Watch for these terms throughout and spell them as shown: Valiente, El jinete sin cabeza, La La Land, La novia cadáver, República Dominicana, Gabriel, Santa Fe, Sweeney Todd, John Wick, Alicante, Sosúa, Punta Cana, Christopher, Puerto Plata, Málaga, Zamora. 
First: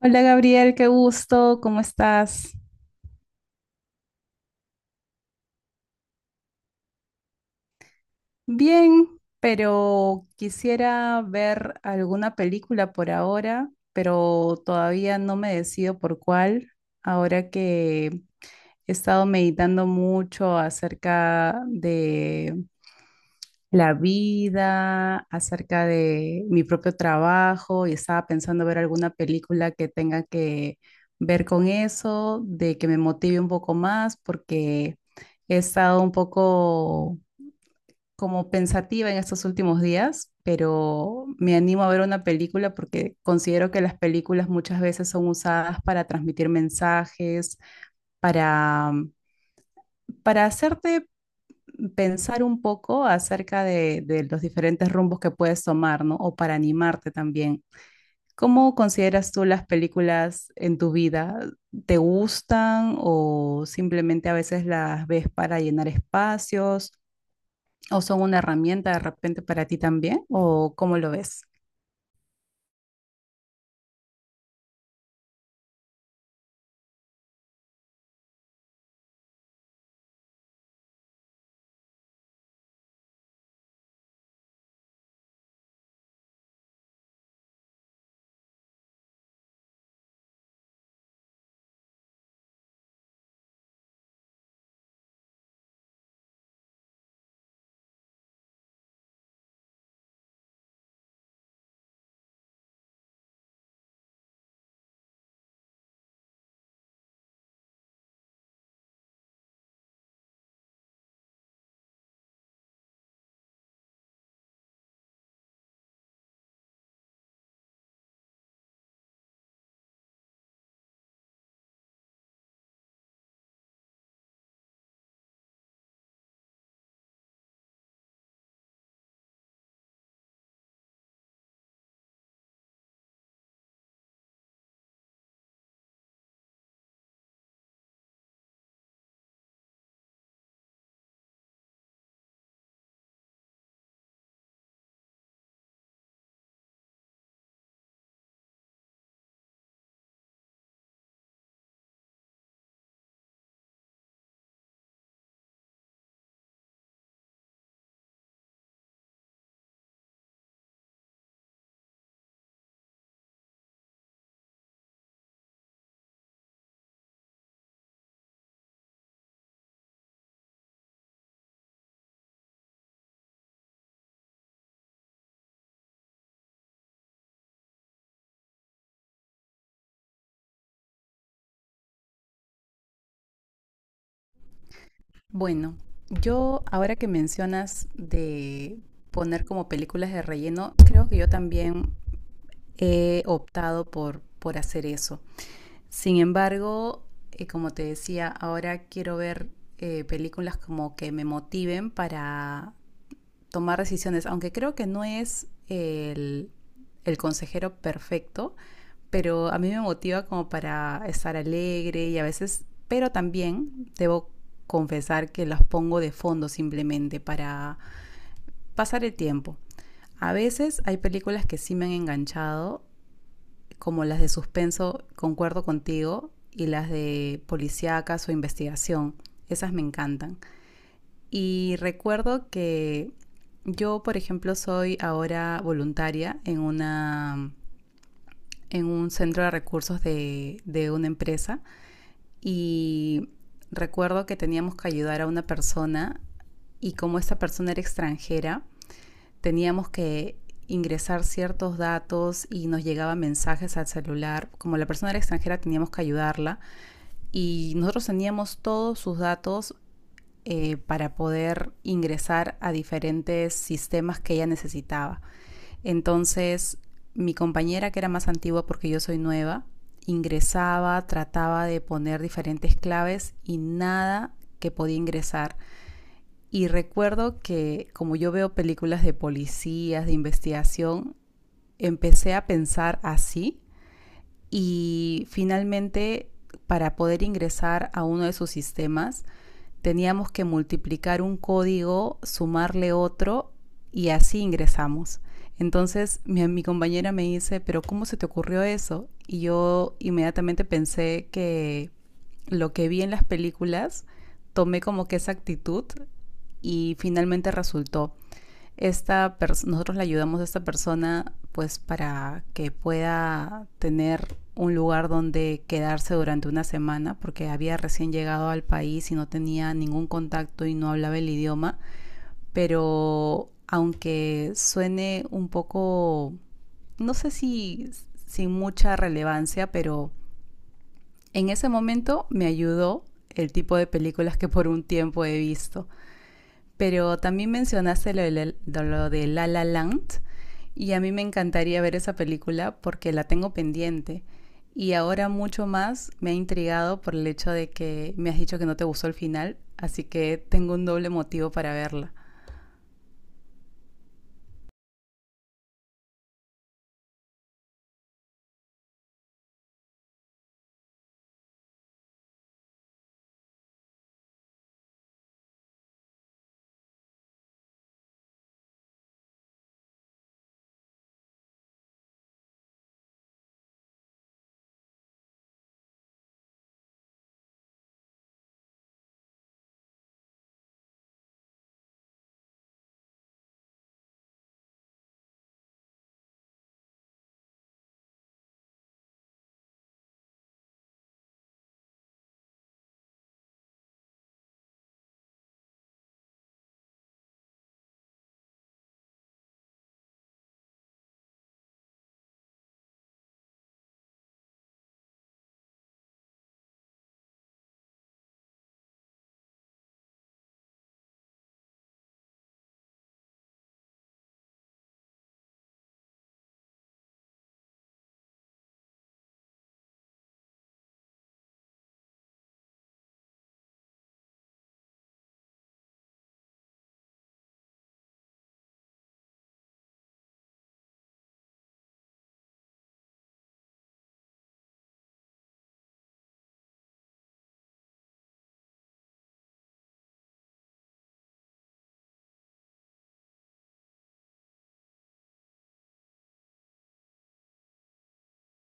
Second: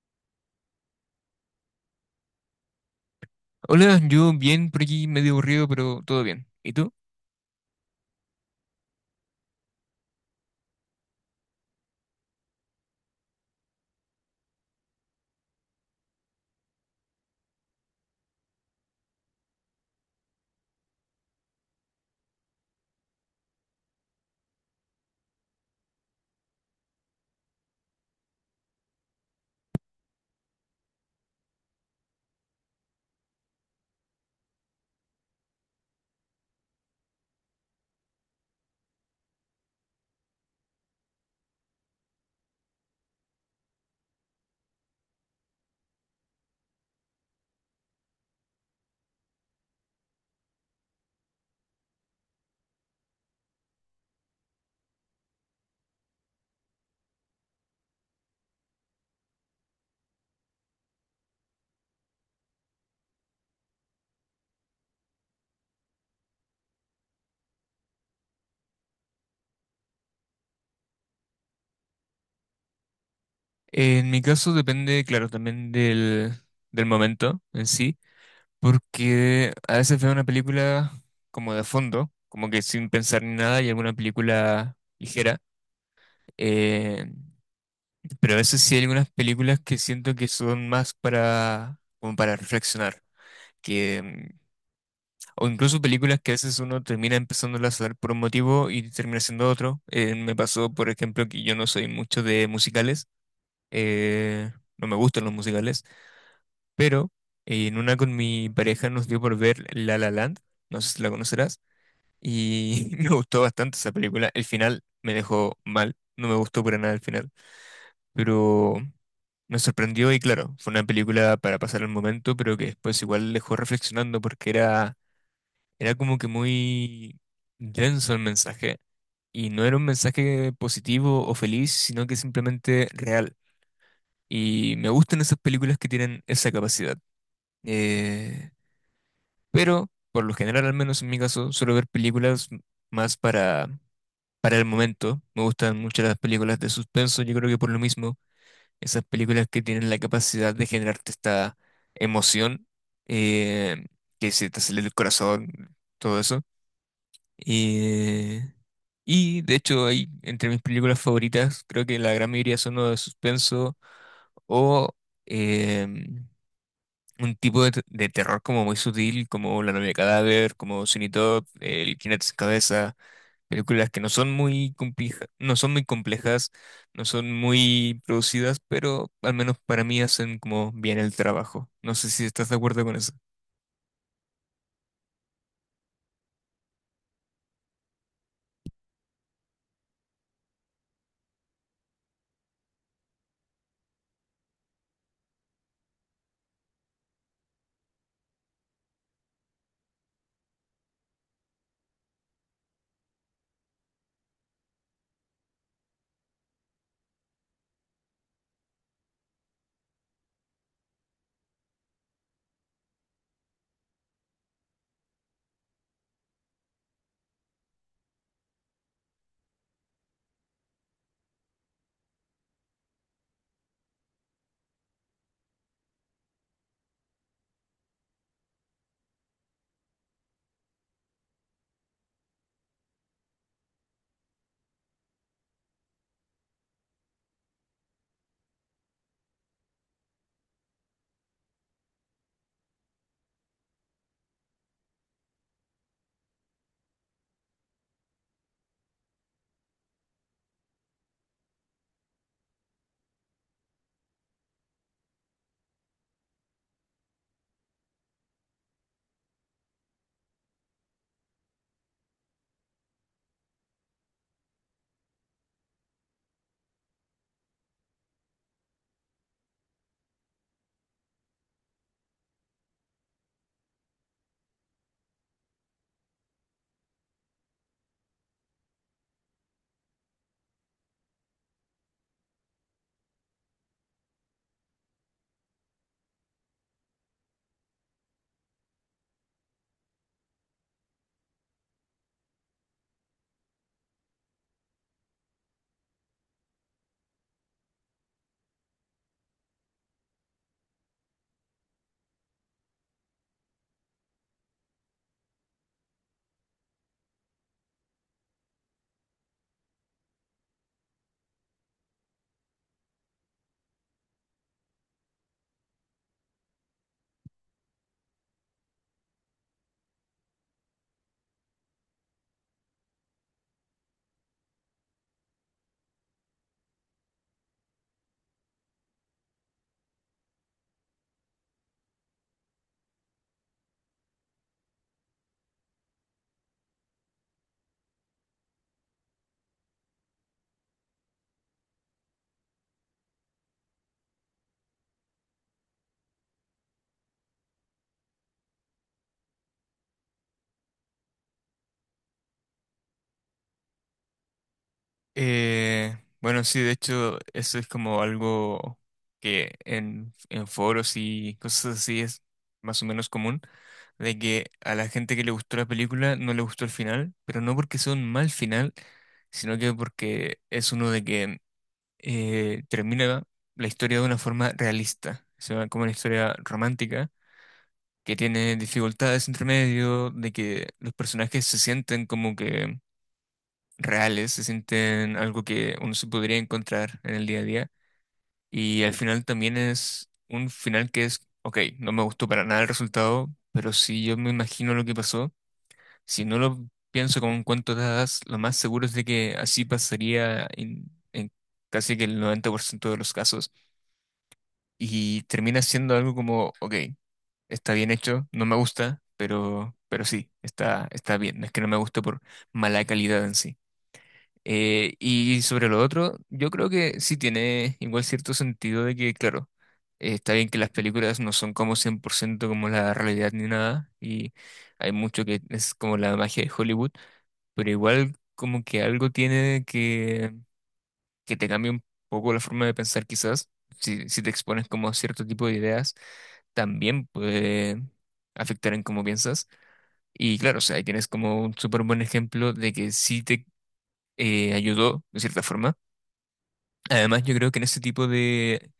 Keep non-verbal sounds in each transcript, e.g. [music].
Hola Gabriel, qué gusto, ¿cómo estás? Hola, yo bien por aquí, medio aburrido, pero todo bien. ¿Y tú? Bien, pero quisiera ver alguna película por ahora, pero todavía no me decido por cuál, ahora que he estado meditando mucho acerca de la vida, acerca de mi propio trabajo y estaba pensando ver alguna película que tenga que ver con eso, de que me motive un poco más, porque he estado un poco como pensativa en estos últimos días, pero me animo a ver una película porque considero que las películas muchas veces son usadas para transmitir mensajes, para para hacerte pensar un poco acerca de los diferentes rumbos que puedes tomar, ¿no? O para animarte también. ¿Cómo consideras tú las películas en tu vida? ¿Te gustan o simplemente a veces las ves para llenar espacios o son una herramienta de repente para ti también? ¿O cómo lo ves? En mi caso depende, claro, también del momento en sí, porque a veces veo una película como de fondo, como que sin pensar ni nada, y alguna película ligera. eh, pero a veces sí hay algunas películas que siento que son más como para reflexionar. Que O incluso películas que a veces uno termina empezándolas a ver por un motivo y termina siendo otro. Me pasó, por ejemplo, que yo no soy mucho de musicales. eh, no me gustan los musicales. Pero en una con mi pareja nos dio por ver La La Land. No sé si la conocerás. Y [laughs] me gustó bastante esa película. El final me dejó mal. No me gustó para nada el final. Pero me sorprendió y claro, fue una película para pasar el momento, pero que después igual dejó reflexionando porque era como que muy denso el mensaje. Y no era un mensaje positivo o feliz, sino que simplemente real. Y me gustan esas películas que tienen esa capacidad. Eh, pero, por lo general, al menos en mi caso, suelo ver películas más para el momento. Me gustan mucho las películas de suspenso. Yo creo que por lo mismo, esas películas que tienen la capacidad de generarte esta emoción, eh, que se te acelera el corazón, todo eso. Y Y de hecho hay entre mis películas favoritas, creo que la gran mayoría son o de suspenso o em, un tipo de terror como muy sutil, como La novia cadáver, como Sweeney Todd, El jinete sin cabeza, películas que no son muy complejas, no son muy producidas, pero al menos para mí hacen como bien el trabajo. No sé si estás de acuerdo con eso. Bueno, yo ahora que mencionas de poner como películas de relleno, creo que yo también he optado por hacer eso. Sin embargo, como te decía, ahora quiero ver películas como que me motiven para tomar decisiones, aunque creo que no es el consejero perfecto, pero a mí me motiva como para estar alegre y a veces, pero también debo confesar que las pongo de fondo simplemente para pasar el tiempo. A veces hay películas que sí me han enganchado como las de suspenso, concuerdo contigo, y las de policíacas o investigación, esas me encantan. Y recuerdo que yo, por ejemplo, soy ahora voluntaria en una en un centro de recursos de una empresa y recuerdo que teníamos que ayudar a una persona y como esta persona era extranjera, teníamos que ingresar ciertos datos y nos llegaban mensajes al celular. Como la persona era extranjera teníamos que ayudarla y nosotros teníamos todos sus datos, para poder ingresar a diferentes sistemas que ella necesitaba. Entonces mi compañera, que era más antigua porque yo soy nueva, ingresaba, trataba de poner diferentes claves y nada que podía ingresar, y recuerdo que como yo veo películas de policías, de investigación, empecé a pensar así y finalmente, para poder ingresar a uno de sus sistemas, teníamos que multiplicar un código, sumarle otro y así ingresamos. Entonces compañera me dice, pero ¿cómo se te ocurrió eso? Y yo inmediatamente pensé que lo que vi en las películas, tomé como que esa actitud y finalmente resultó. Esta, nosotros le ayudamos a esta persona pues para que pueda tener un lugar donde quedarse durante una semana porque había recién llegado al país y no tenía ningún contacto y no hablaba el idioma, pero aunque suene un poco, no sé si sin mucha relevancia, pero en ese momento me ayudó el tipo de películas que por un tiempo he visto. Pero también mencionaste lo lo de La La Land y a mí me encantaría ver esa película porque la tengo pendiente. Y ahora mucho más me ha intrigado por el hecho de que me has dicho que no te gustó el final, así que tengo un doble motivo para verla. Eh, bueno, sí, de hecho, eso es como algo que en foros y cosas así es más o menos común, de que a la gente que le gustó la película no le gustó el final, pero no porque sea un mal final, sino que porque es uno de que termina la historia de una forma realista, o sea, como una historia romántica, que tiene dificultades entre medio, de que los personajes se sienten como que reales, se sienten algo que uno se podría encontrar en el día a día. Y al final también es un final que es, ok, no me gustó para nada el resultado, pero si yo me imagino lo que pasó, si no lo pienso como un cuento de hadas, lo más seguro es de que así pasaría en casi que el 90% de los casos. Y termina siendo algo como, ok, está bien hecho, no me gusta, pero sí, está bien. No es que no me guste por mala calidad en sí. Y sobre lo otro, yo creo que sí tiene igual cierto sentido de que, claro, está bien que las películas no son como 100% como la realidad ni nada, y hay mucho que es como la magia de Hollywood, pero igual como que algo tiene que te cambia un poco la forma de pensar quizás, si te expones como a cierto tipo de ideas, también puede afectar en cómo piensas. Y claro, o sea, ahí tienes como un súper buen ejemplo de que sí te ayudó de cierta forma. Además, yo creo que en ese tipo de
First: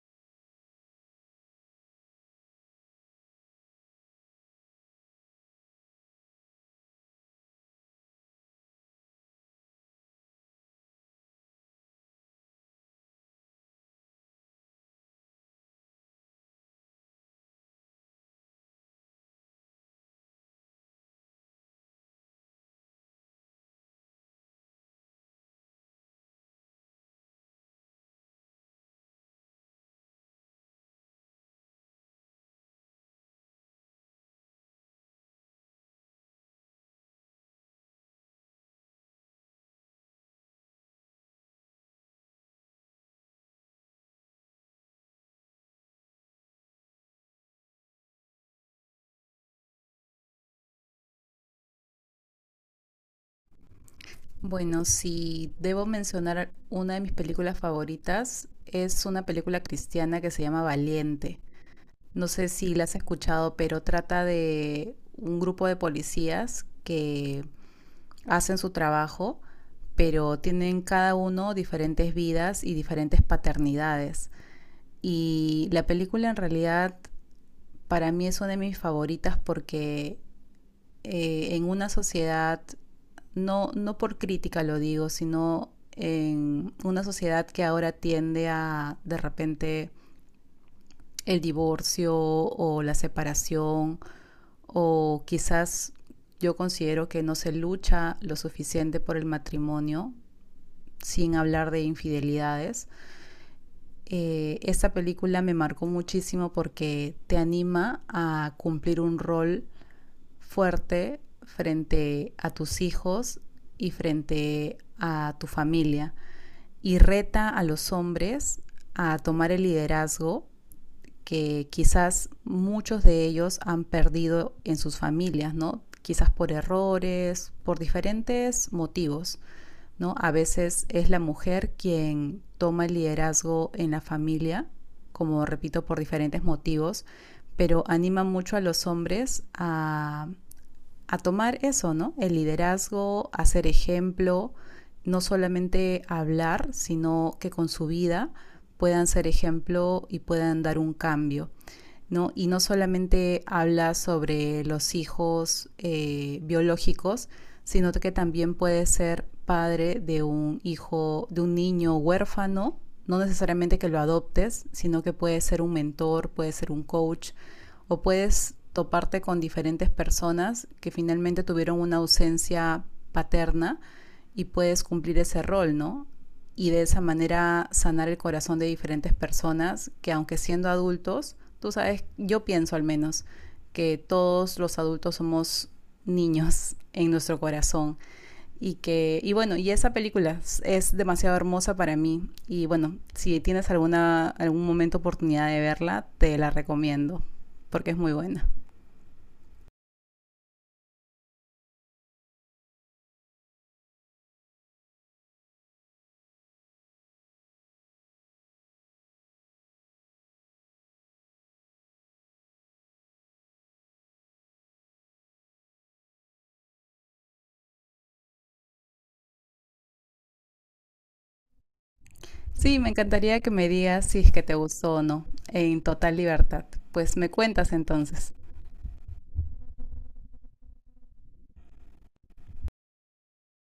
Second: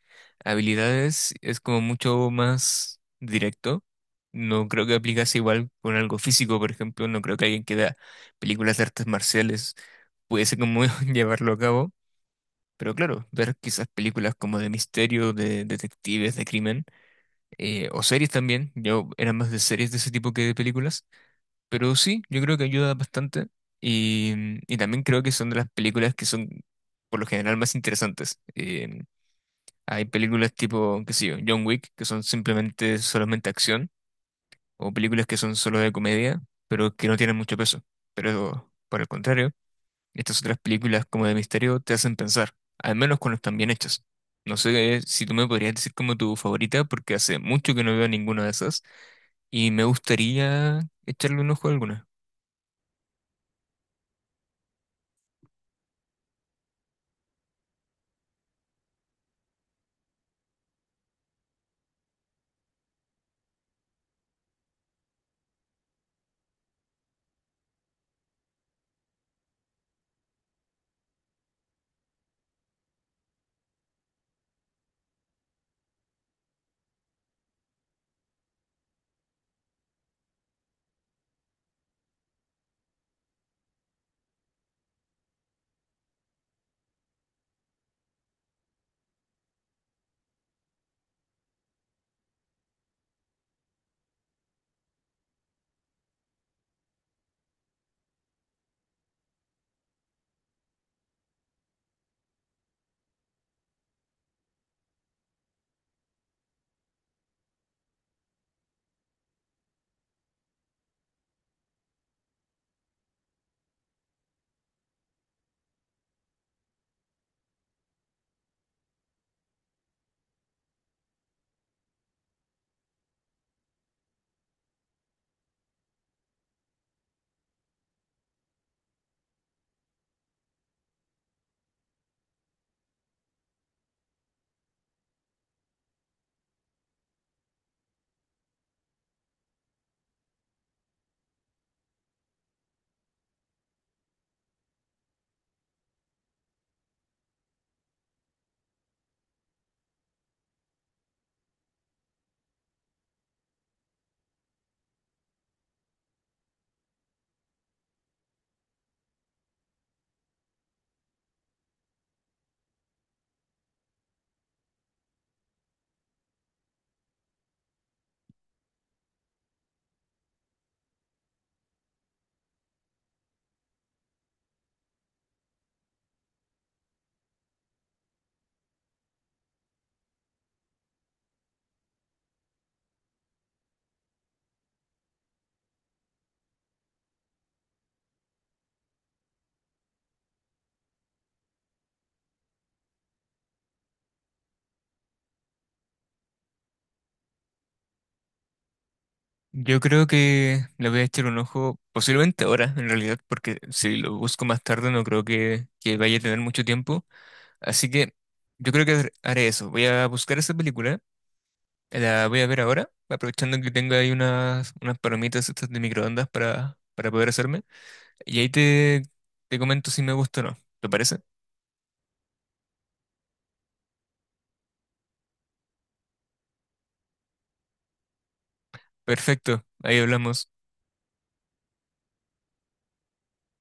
habilidades es como mucho más directo. No creo que aplicase igual con algo físico, por ejemplo. No creo que alguien que da películas de artes marciales pudiese como [laughs] llevarlo a cabo. Pero claro, ver quizás películas como de misterio, de detectives, de crimen, o series también. Yo era más de series de ese tipo que de películas. Pero sí, yo creo que ayuda bastante. Y, y también creo que son de las películas que son por lo general más interesantes. Hay películas tipo, qué sé yo, John Wick, que son simplemente solamente acción, o películas que son solo de comedia, pero que no tienen mucho peso. Pero por el contrario, estas otras películas como de misterio te hacen pensar, al menos cuando están bien hechas. No sé, si tú me podrías decir como tu favorita, porque hace mucho que no veo ninguna de esas, y me gustaría echarle un ojo a alguna. Bueno, si debo mencionar una de mis películas favoritas, es una película cristiana que se llama Valiente. No sé si la has escuchado, pero trata de un grupo de policías que hacen su trabajo, pero tienen cada uno diferentes vidas y diferentes paternidades. Y la película en realidad para mí es una de mis favoritas porque, en una sociedad, no, no por crítica lo digo, sino en una sociedad que ahora tiende a de repente el divorcio o la separación, o quizás yo considero que no se lucha lo suficiente por el matrimonio, sin hablar de infidelidades. Esta película me marcó muchísimo porque te anima a cumplir un rol fuerte frente a tus hijos y frente a tu familia y reta a los hombres a tomar el liderazgo que quizás muchos de ellos han perdido en sus familias, ¿no? Quizás por errores, por diferentes motivos. ¿No? A veces es la mujer quien toma el liderazgo en la familia, como repito, por diferentes motivos, pero anima mucho a los hombres a tomar eso, ¿no? El liderazgo, a ser ejemplo, no solamente hablar, sino que con su vida puedan ser ejemplo y puedan dar un cambio. ¿No? Y no solamente habla sobre los hijos, biológicos, sino que también puede ser padre de un hijo, de un niño huérfano, no necesariamente que lo adoptes, sino que puede ser un mentor, puede ser un coach, o puedes toparte con diferentes personas que finalmente tuvieron una ausencia paterna y puedes cumplir ese rol, ¿no? Y de esa manera sanar el corazón de diferentes personas que aunque siendo adultos, tú sabes, yo pienso al menos que todos los adultos somos niños en nuestro corazón y que, y bueno, y esa película es demasiado hermosa para mí. Y bueno, si tienes alguna, algún momento oportunidad de verla, te la recomiendo, porque es muy buena. Yo creo que le voy a echar un ojo, posiblemente ahora, en realidad, porque si lo busco más tarde no creo que vaya a tener mucho tiempo. Así que yo creo que haré eso. Voy a buscar esa película, la voy a ver ahora, aprovechando que tengo ahí unas palomitas estas de microondas para poder hacerme. Y ahí te comento si me gusta o no. ¿Te parece? Sí, me encantaría que me digas si es que te gustó o no, en total libertad. Pues me cuentas entonces. Perfecto, ahí hablamos.